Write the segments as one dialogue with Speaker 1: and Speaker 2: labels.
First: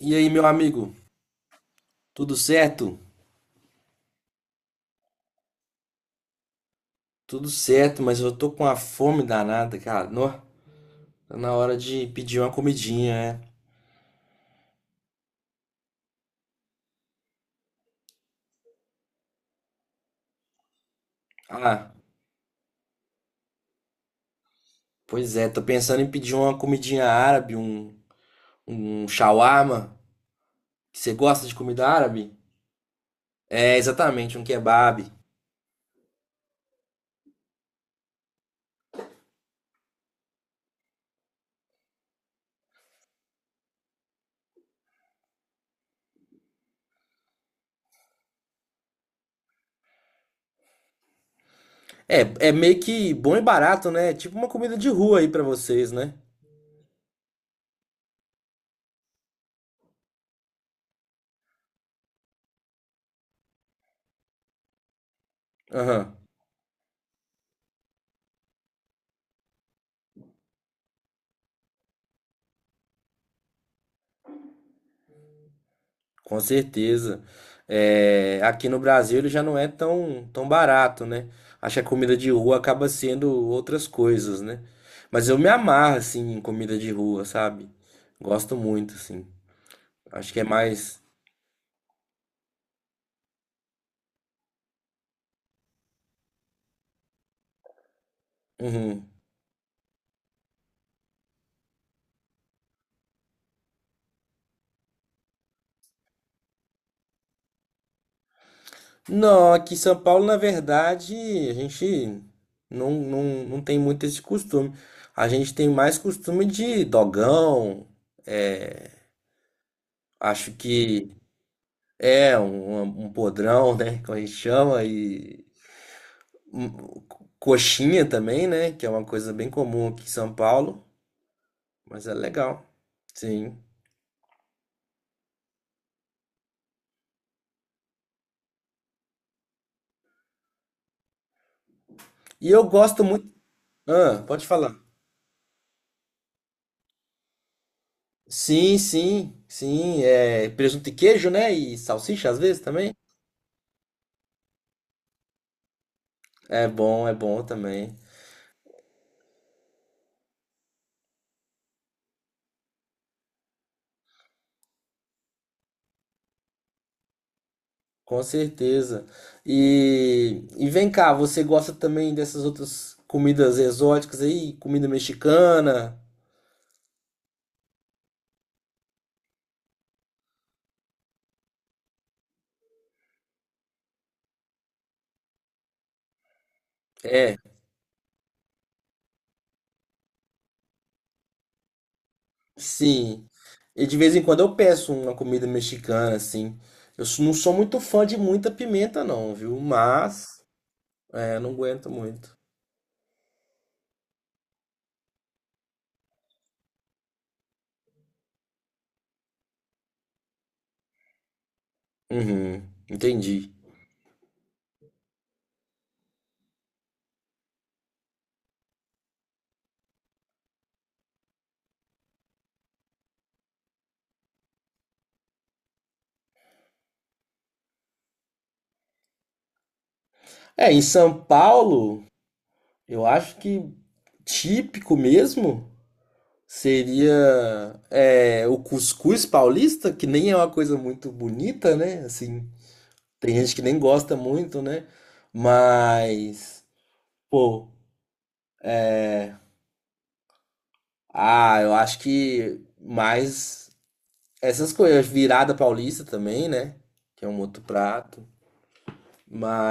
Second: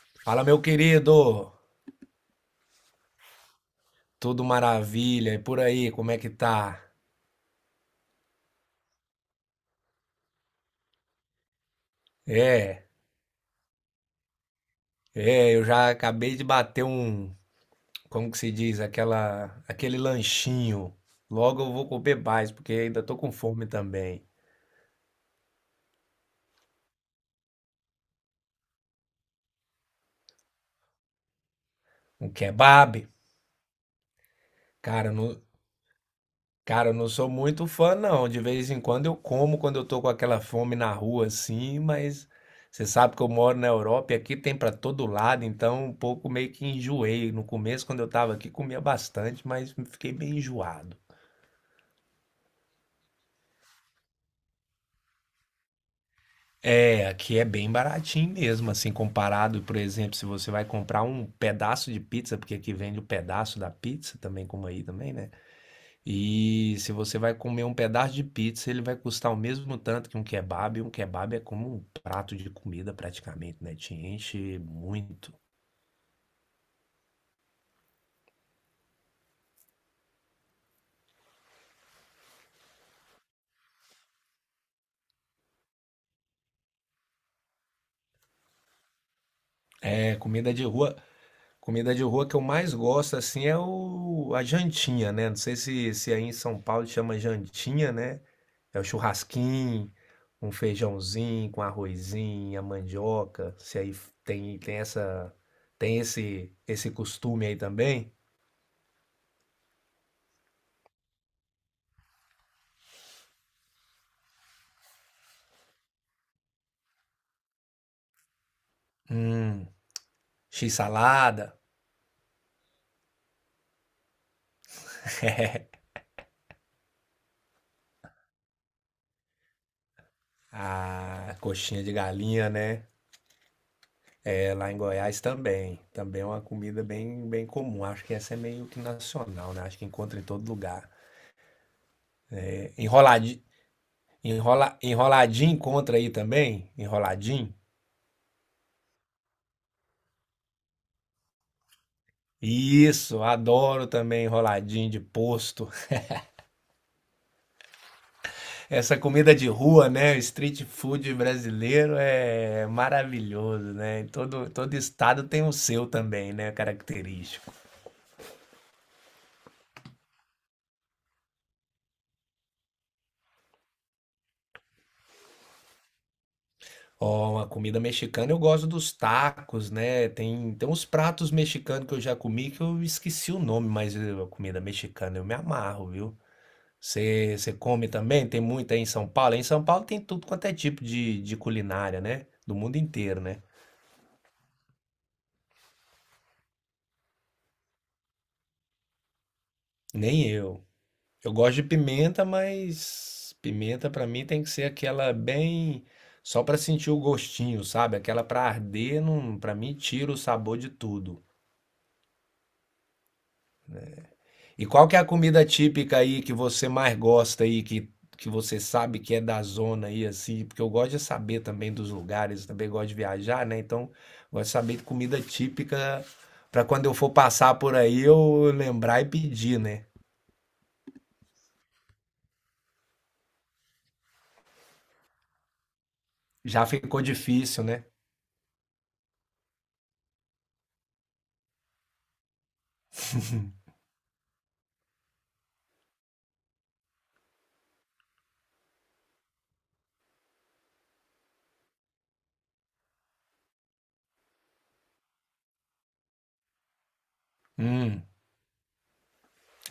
Speaker 1: E aí, meu
Speaker 2: Fala, meu
Speaker 1: amigo,
Speaker 2: querido!
Speaker 1: tudo certo?
Speaker 2: Tudo maravilha? E por aí, como é que tá?
Speaker 1: Tudo certo, mas eu tô com uma fome danada, cara. Nó, tá na hora de pedir uma
Speaker 2: É,
Speaker 1: comidinha, né?
Speaker 2: eu já acabei de bater como que se diz, aquele lanchinho. Logo eu vou
Speaker 1: Ah,
Speaker 2: comer mais, porque ainda tô com fome também.
Speaker 1: pois é, tô pensando em pedir uma comidinha árabe, um shawarma. Você gosta de comida
Speaker 2: Um
Speaker 1: árabe?
Speaker 2: kebab.
Speaker 1: É, exatamente, um kebab.
Speaker 2: Cara, não, Cara, eu não sou muito fã, não. De vez em quando eu como quando eu tô com aquela fome na rua, assim, mas você sabe que eu moro na Europa e aqui tem pra todo lado, então um pouco meio que enjoei. No começo, quando eu tava aqui, comia bastante, mas fiquei bem enjoado.
Speaker 1: É, é meio que bom e barato, né? Tipo uma comida de rua aí pra vocês, né?
Speaker 2: É, aqui é bem baratinho mesmo, assim, comparado, por exemplo, se você vai comprar um pedaço de pizza, porque aqui vende o pedaço da pizza também, como aí também, né?
Speaker 1: Aham.
Speaker 2: E se você vai comer um pedaço de pizza, ele vai custar o mesmo tanto que um kebab. E um kebab é como um prato de comida praticamente, né? Te enche muito.
Speaker 1: Com certeza. É, aqui no Brasil ele já não é tão, tão barato, né? Acho que a comida de rua acaba sendo outras coisas, né? Mas eu me amarro, assim, em comida de rua, sabe? Gosto muito, assim.
Speaker 2: É,
Speaker 1: Acho que é
Speaker 2: comida de rua,
Speaker 1: mais.
Speaker 2: comida de rua que eu mais gosto assim é o a jantinha, né? Não sei se aí em São Paulo chama jantinha, né? É o
Speaker 1: Uhum.
Speaker 2: churrasquinho, um feijãozinho com arrozinho, a mandioca. Se aí tem tem essa tem esse costume aí também.
Speaker 1: Não, aqui em São Paulo, na verdade, a gente não, não tem muito esse costume. A gente tem mais costume de dogão, é,
Speaker 2: Hum,
Speaker 1: acho que
Speaker 2: x-salada.
Speaker 1: é um um podrão, né? Como a gente chama, e Hum, coxinha também, né? Que é uma coisa bem comum aqui em São Paulo,
Speaker 2: A coxinha de
Speaker 1: mas é
Speaker 2: galinha,
Speaker 1: legal.
Speaker 2: né?
Speaker 1: Sim.
Speaker 2: É lá em Goiás também. Também é uma comida bem, bem comum. Acho que essa é meio que nacional, né? Acho que encontra em todo lugar.
Speaker 1: E eu gosto muito.
Speaker 2: Enroladinho,
Speaker 1: Ah, pode falar.
Speaker 2: enroladinho encontra aí também? Enroladinho?
Speaker 1: Sim, sim, sim. É presunto e queijo, né? E salsicha às vezes também.
Speaker 2: Isso, adoro também enroladinho de posto.
Speaker 1: É bom também.
Speaker 2: Essa comida de rua, né? O street food brasileiro é maravilhoso, né? Todo estado tem o seu também, né? Característico.
Speaker 1: Com certeza. E vem cá, você gosta também dessas outras comidas exóticas aí? Comida mexicana?
Speaker 2: Ó, a comida mexicana eu gosto dos tacos, né? Tem uns pratos mexicanos que eu já comi que eu esqueci o nome, mas a comida mexicana eu me amarro, viu?
Speaker 1: É,
Speaker 2: Você come também? Tem muito aí em São Paulo? Em São Paulo tem tudo quanto é tipo de culinária, né? Do mundo inteiro,
Speaker 1: sim.
Speaker 2: né?
Speaker 1: E de vez em quando eu peço uma comida mexicana, assim. Eu não sou muito fã de muita pimenta, não, viu?
Speaker 2: Nem
Speaker 1: Mas,
Speaker 2: eu. Eu
Speaker 1: é, não
Speaker 2: gosto de
Speaker 1: aguento
Speaker 2: pimenta,
Speaker 1: muito.
Speaker 2: mas pimenta pra mim tem que ser aquela bem. Só pra sentir o gostinho, sabe? Aquela pra arder, não, para mim tira o sabor de tudo.
Speaker 1: Uhum, entendi.
Speaker 2: E qual que é a comida típica aí que você mais gosta aí, que você sabe que é da zona aí, assim? Porque eu gosto de saber também dos lugares, também gosto de viajar, né? Então, gosto de saber de comida típica para quando eu for passar por aí eu lembrar e pedir, né?
Speaker 1: É, em São Paulo, eu acho que típico mesmo
Speaker 2: Já ficou difícil,
Speaker 1: seria
Speaker 2: né?
Speaker 1: é, o cuscuz paulista, que nem é uma coisa muito bonita, né? Assim, tem gente que nem gosta muito, né? Mas, pô, ah, eu acho que mais. Essas coisas, virada paulista também, né? Que é um outro
Speaker 2: Hum.
Speaker 1: prato.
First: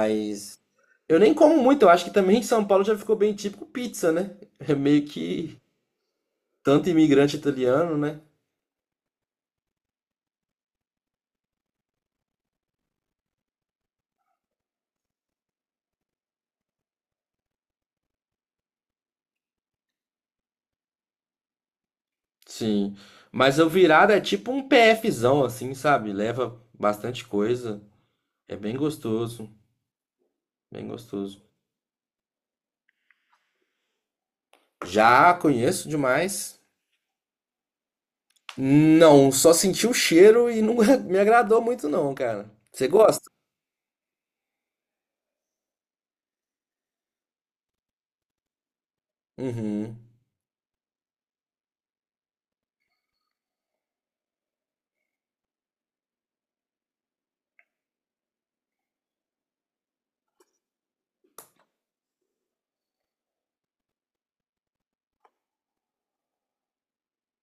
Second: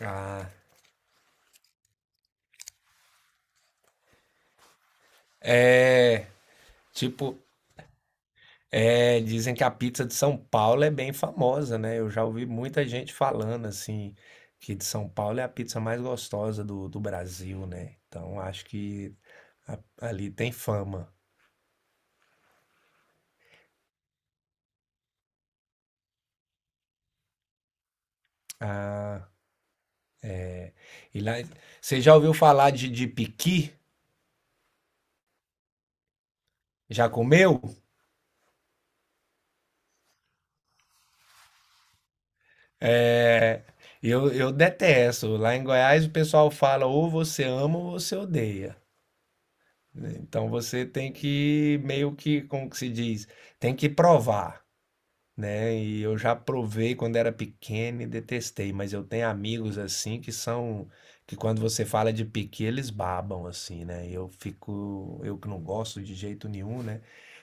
Speaker 2: Ah.
Speaker 1: eu nem como muito, eu acho que também em São Paulo já ficou bem típico pizza, né? É meio que
Speaker 2: É.
Speaker 1: tanto imigrante
Speaker 2: Tipo,
Speaker 1: italiano, né?
Speaker 2: é, dizem que a pizza de São Paulo é bem famosa, né? Eu já ouvi muita gente falando assim que de São Paulo é a pizza mais gostosa do Brasil, né? Então acho que a- ali tem fama.
Speaker 1: Sim. Mas o virada é tipo um PFzão, assim, sabe? Leva bastante coisa. É bem
Speaker 2: Ah,
Speaker 1: gostoso. Bem
Speaker 2: e lá,
Speaker 1: gostoso.
Speaker 2: você já ouviu falar de piqui?
Speaker 1: Já conheço demais.
Speaker 2: Já comeu?
Speaker 1: Não, só senti o cheiro e não me agradou muito, não, cara. Você gosta?
Speaker 2: É, eu detesto. Lá em Goiás o pessoal fala ou você ama ou você odeia.
Speaker 1: Uhum.
Speaker 2: Né? Então você tem que meio que, como que se diz, tem que provar. Né? E eu já provei quando era pequeno e detestei, mas eu tenho amigos assim que quando você fala de piqui, eles babam assim, né? E eu fico, eu que não gosto de jeito nenhum, né?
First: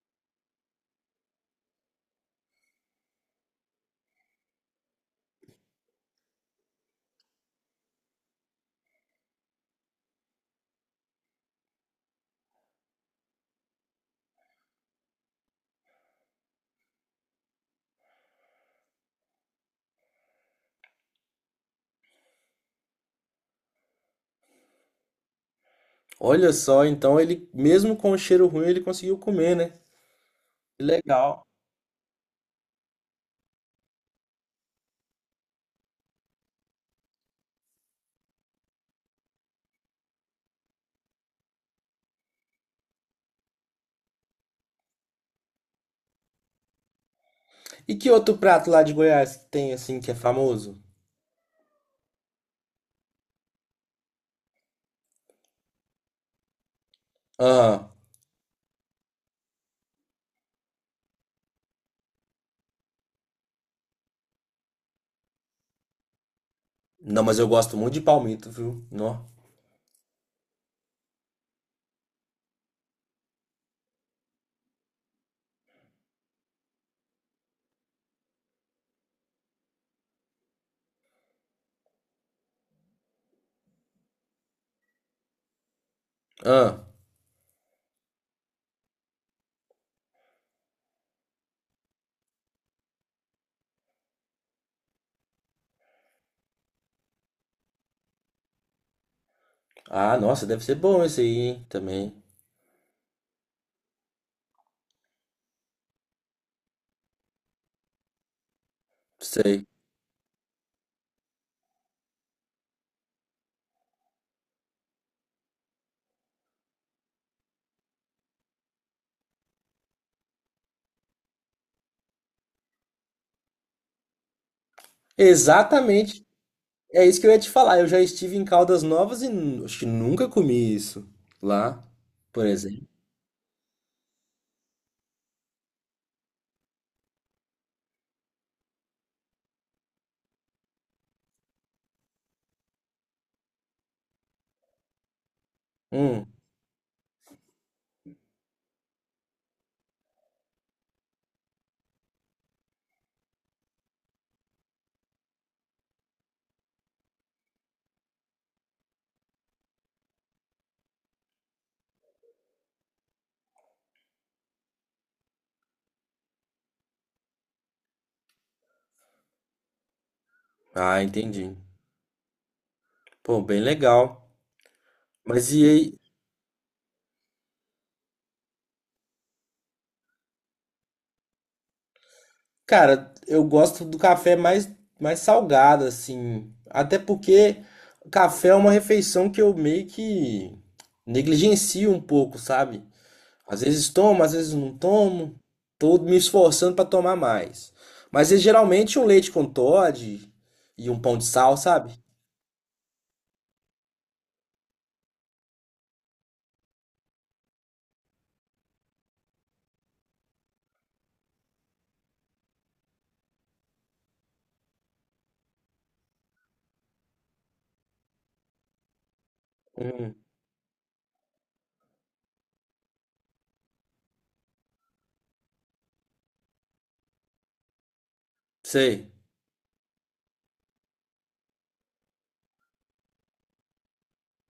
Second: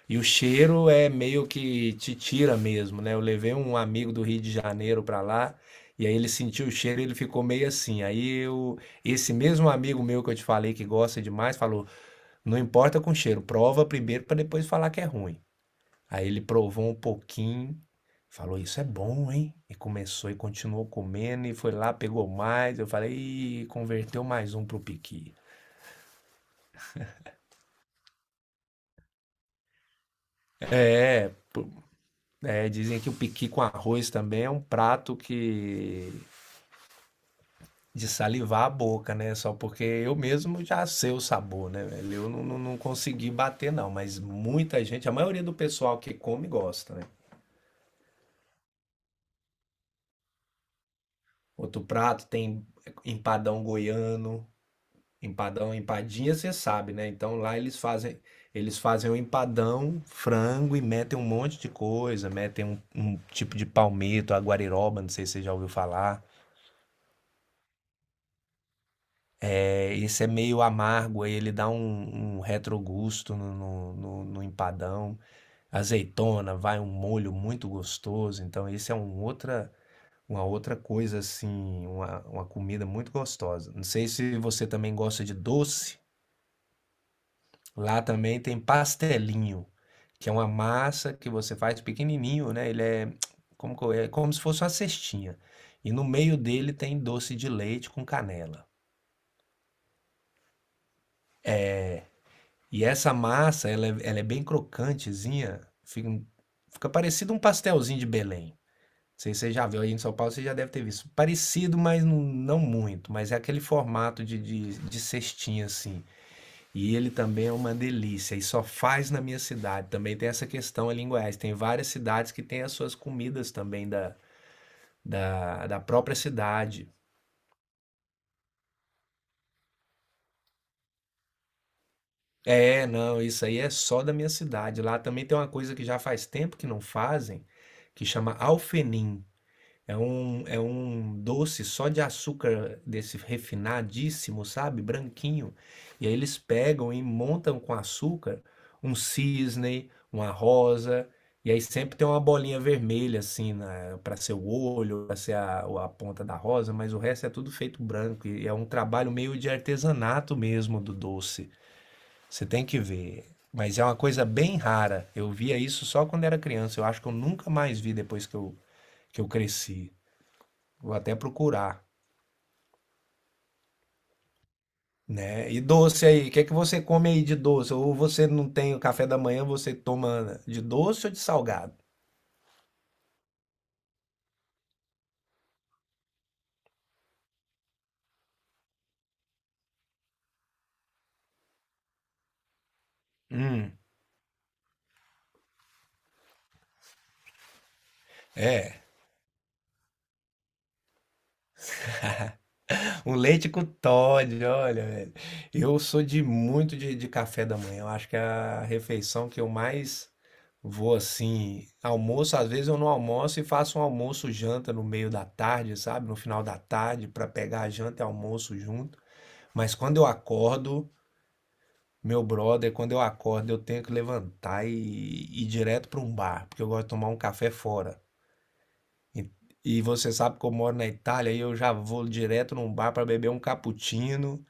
Speaker 2: E o cheiro é meio que te tira mesmo, né? Eu levei um amigo do Rio de Janeiro pra lá e aí ele sentiu o cheiro e ele ficou meio assim. Esse mesmo amigo meu que eu te falei que gosta demais, falou: "Não importa com cheiro, prova primeiro pra depois falar que é ruim". Aí ele provou um pouquinho, falou: "Isso é bom, hein?" E começou e continuou comendo, e foi lá, pegou mais. Eu falei: "Ih, converteu mais um pro piqui."
Speaker 1: Olha só, então ele, mesmo com o cheiro ruim, ele conseguiu comer, né? Que
Speaker 2: É,
Speaker 1: legal.
Speaker 2: pô, dizem que o piqui com arroz também é um prato que. De salivar a boca, né? Só porque eu mesmo já sei o sabor, né, velho? Eu não consegui bater, não. Mas muita gente, a maioria do pessoal que come gosta, né?
Speaker 1: E que outro prato lá de Goiás que tem, assim, que é famoso?
Speaker 2: Outro prato tem empadão goiano. Empadão, empadinha, você sabe, né?
Speaker 1: Ah,
Speaker 2: Eles fazem um empadão, frango e metem um monte de coisa, metem um tipo de palmito, aguariroba, não sei se você já ouviu falar.
Speaker 1: não, mas eu gosto muito de palmito, viu? Nó.
Speaker 2: É, esse é meio amargo, aí ele dá um retrogusto no empadão. Azeitona, vai um molho muito gostoso. Então esse é um outra, uma outra coisa assim, uma comida muito gostosa. Não sei se você também gosta de doce.
Speaker 1: Ah,
Speaker 2: Lá também tem pastelinho, que é uma massa que você faz pequenininho, né? Ele é é como se fosse uma cestinha. E no meio dele tem doce de leite com canela.
Speaker 1: ah, nossa, deve ser bom esse aí, hein? Também.
Speaker 2: E essa massa, ela é bem crocantezinha, fica, um, fica parecido um pastelzinho de Belém. Não sei se você
Speaker 1: Sei.
Speaker 2: já viu aí em São Paulo, você já deve ter visto. Parecido, mas não muito. Mas é aquele formato de cestinha assim. E ele também é uma delícia e só faz na minha cidade. Também tem essa questão ali em Goiás. Tem várias cidades que têm as suas comidas também da própria
Speaker 1: Exatamente.
Speaker 2: cidade.
Speaker 1: É isso que eu ia te falar. Eu já estive em Caldas Novas e acho que nunca comi isso lá, por
Speaker 2: É,
Speaker 1: exemplo.
Speaker 2: não, isso aí é só da minha cidade. Lá também tem uma coisa que já faz tempo que não fazem, que chama alfenim. É um doce só de açúcar desse refinadíssimo, sabe? Branquinho. E aí
Speaker 1: Hum.
Speaker 2: eles pegam e montam com açúcar um cisne, uma rosa, e aí sempre tem uma bolinha vermelha assim para ser o olho, para ser a ponta da rosa, mas o resto é tudo feito branco. E é um trabalho meio de artesanato mesmo do doce. Você tem que ver. Mas é uma coisa bem rara. Eu via isso só quando era criança. Eu acho que eu nunca mais vi depois que eu cresci. Vou
Speaker 1: Ah,
Speaker 2: até
Speaker 1: entendi.
Speaker 2: procurar,
Speaker 1: Pô, bem legal.
Speaker 2: né?
Speaker 1: Mas
Speaker 2: E
Speaker 1: e aí?
Speaker 2: doce aí, o que é que você come aí de doce? Ou você não tem o café da manhã, você toma de doce ou de salgado?
Speaker 1: Cara, eu gosto do café mais, mais salgado, assim. Até porque café é uma refeição que eu meio que negligencio um pouco, sabe? Às
Speaker 2: Hum,
Speaker 1: vezes tomo, às vezes não tomo. Tô me esforçando pra tomar mais. Mas é
Speaker 2: é.
Speaker 1: geralmente um leite com Toddy e um pão de sal, sabe?
Speaker 2: Um leite com Toddy, olha, velho. Eu sou de muito de café da manhã. Eu acho que é a refeição que eu mais vou assim. Almoço, às vezes eu não almoço e faço um almoço janta no meio da tarde, sabe? No final da tarde, para pegar a janta e almoço junto. Mas quando eu
Speaker 1: Hum,
Speaker 2: acordo, Meu brother, quando eu acordo, eu tenho que levantar e ir direto para um bar, porque eu gosto de tomar um café fora.
Speaker 1: sei.
Speaker 2: E, você sabe que eu moro na Itália e eu já vou direto num bar para beber um cappuccino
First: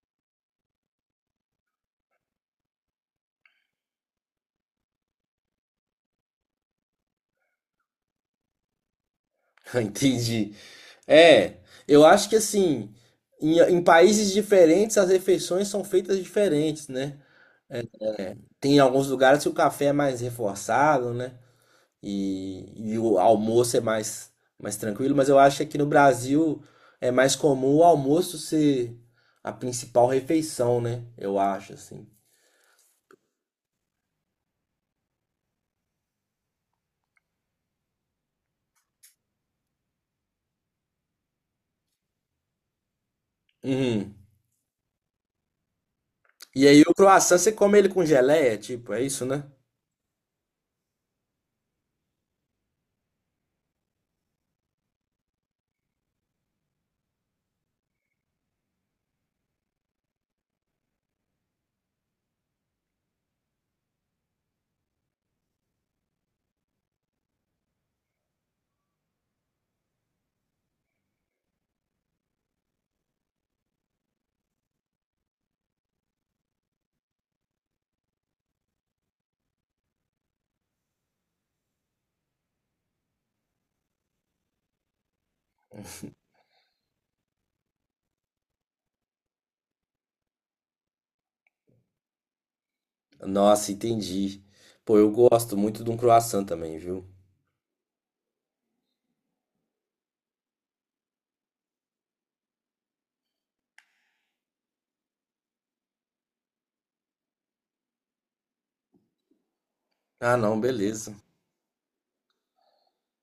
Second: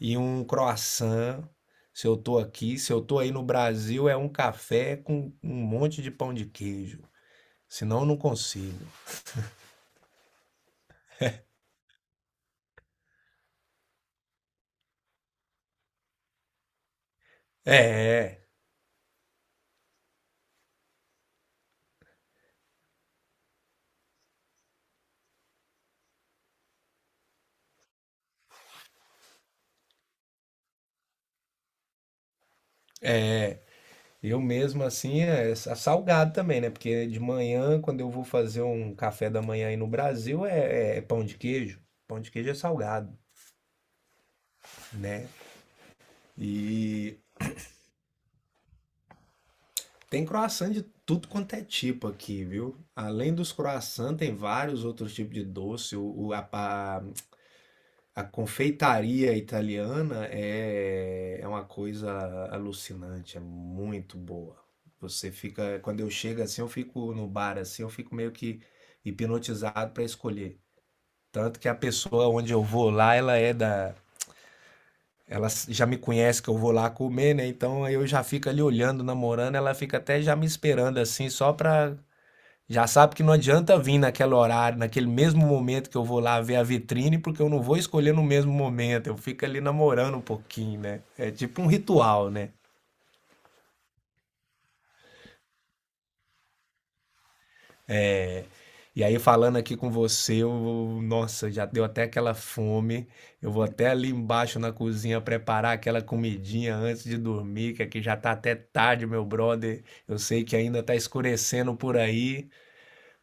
Speaker 2: e um croissant. Se eu tô aqui, se eu tô aí no Brasil, é um café com um monte de pão de queijo. Senão eu não consigo.
Speaker 1: Entendi. É, eu acho que assim, em países diferentes as refeições são feitas diferentes, né?
Speaker 2: É. é.
Speaker 1: Tem alguns lugares que o café é mais reforçado, né? E o almoço é mais, mais tranquilo, mas eu acho que aqui no Brasil é mais comum o almoço ser a principal refeição, né? Eu acho, assim.
Speaker 2: Eu mesmo assim é salgado também, né? Porque de manhã, quando eu vou fazer um café da manhã aí no Brasil, é pão de queijo. Pão de queijo é salgado,
Speaker 1: Uhum.
Speaker 2: né?
Speaker 1: E aí o
Speaker 2: E
Speaker 1: croissant você come ele com geleia, tipo, é isso, né?
Speaker 2: tem croissant de tudo quanto é tipo aqui, viu? Além dos croissants, tem vários outros tipos de doce. A confeitaria italiana é uma coisa alucinante, é muito boa. Você fica, quando eu chego assim, eu fico no bar assim, eu fico meio que hipnotizado para escolher. Tanto que a pessoa onde eu vou lá, ela já me conhece que eu vou lá comer, né? Então eu já fico ali olhando, namorando, ela fica até já me esperando assim, só para já sabe que não adianta vir naquele horário, naquele mesmo momento que eu vou lá ver a vitrine, porque eu não vou escolher no mesmo momento. Eu fico ali namorando um pouquinho, né? É tipo um ritual, né?
Speaker 1: Nossa, entendi. Pô, eu gosto muito de um croissant também, viu?
Speaker 2: E aí, falando aqui com você, eu, nossa, já deu até aquela fome. Eu vou até ali embaixo na cozinha preparar aquela comidinha antes de dormir, que aqui já tá até tarde, meu brother. Eu
Speaker 1: Ah,
Speaker 2: sei que
Speaker 1: não,
Speaker 2: ainda tá
Speaker 1: beleza.
Speaker 2: escurecendo por aí.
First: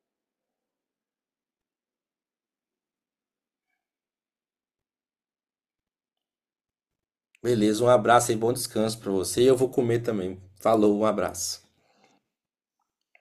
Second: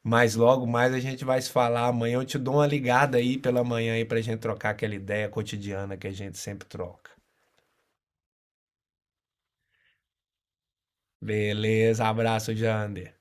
Speaker 2: Mas logo mais a gente vai se falar amanhã. Eu te dou uma ligada aí pela manhã aí pra gente trocar aquela ideia cotidiana que a gente sempre troca.
Speaker 1: Beleza, um abraço e bom descanso pra você. E eu vou comer também. Falou, um abraço.
Speaker 2: Beleza, abraço, Jander.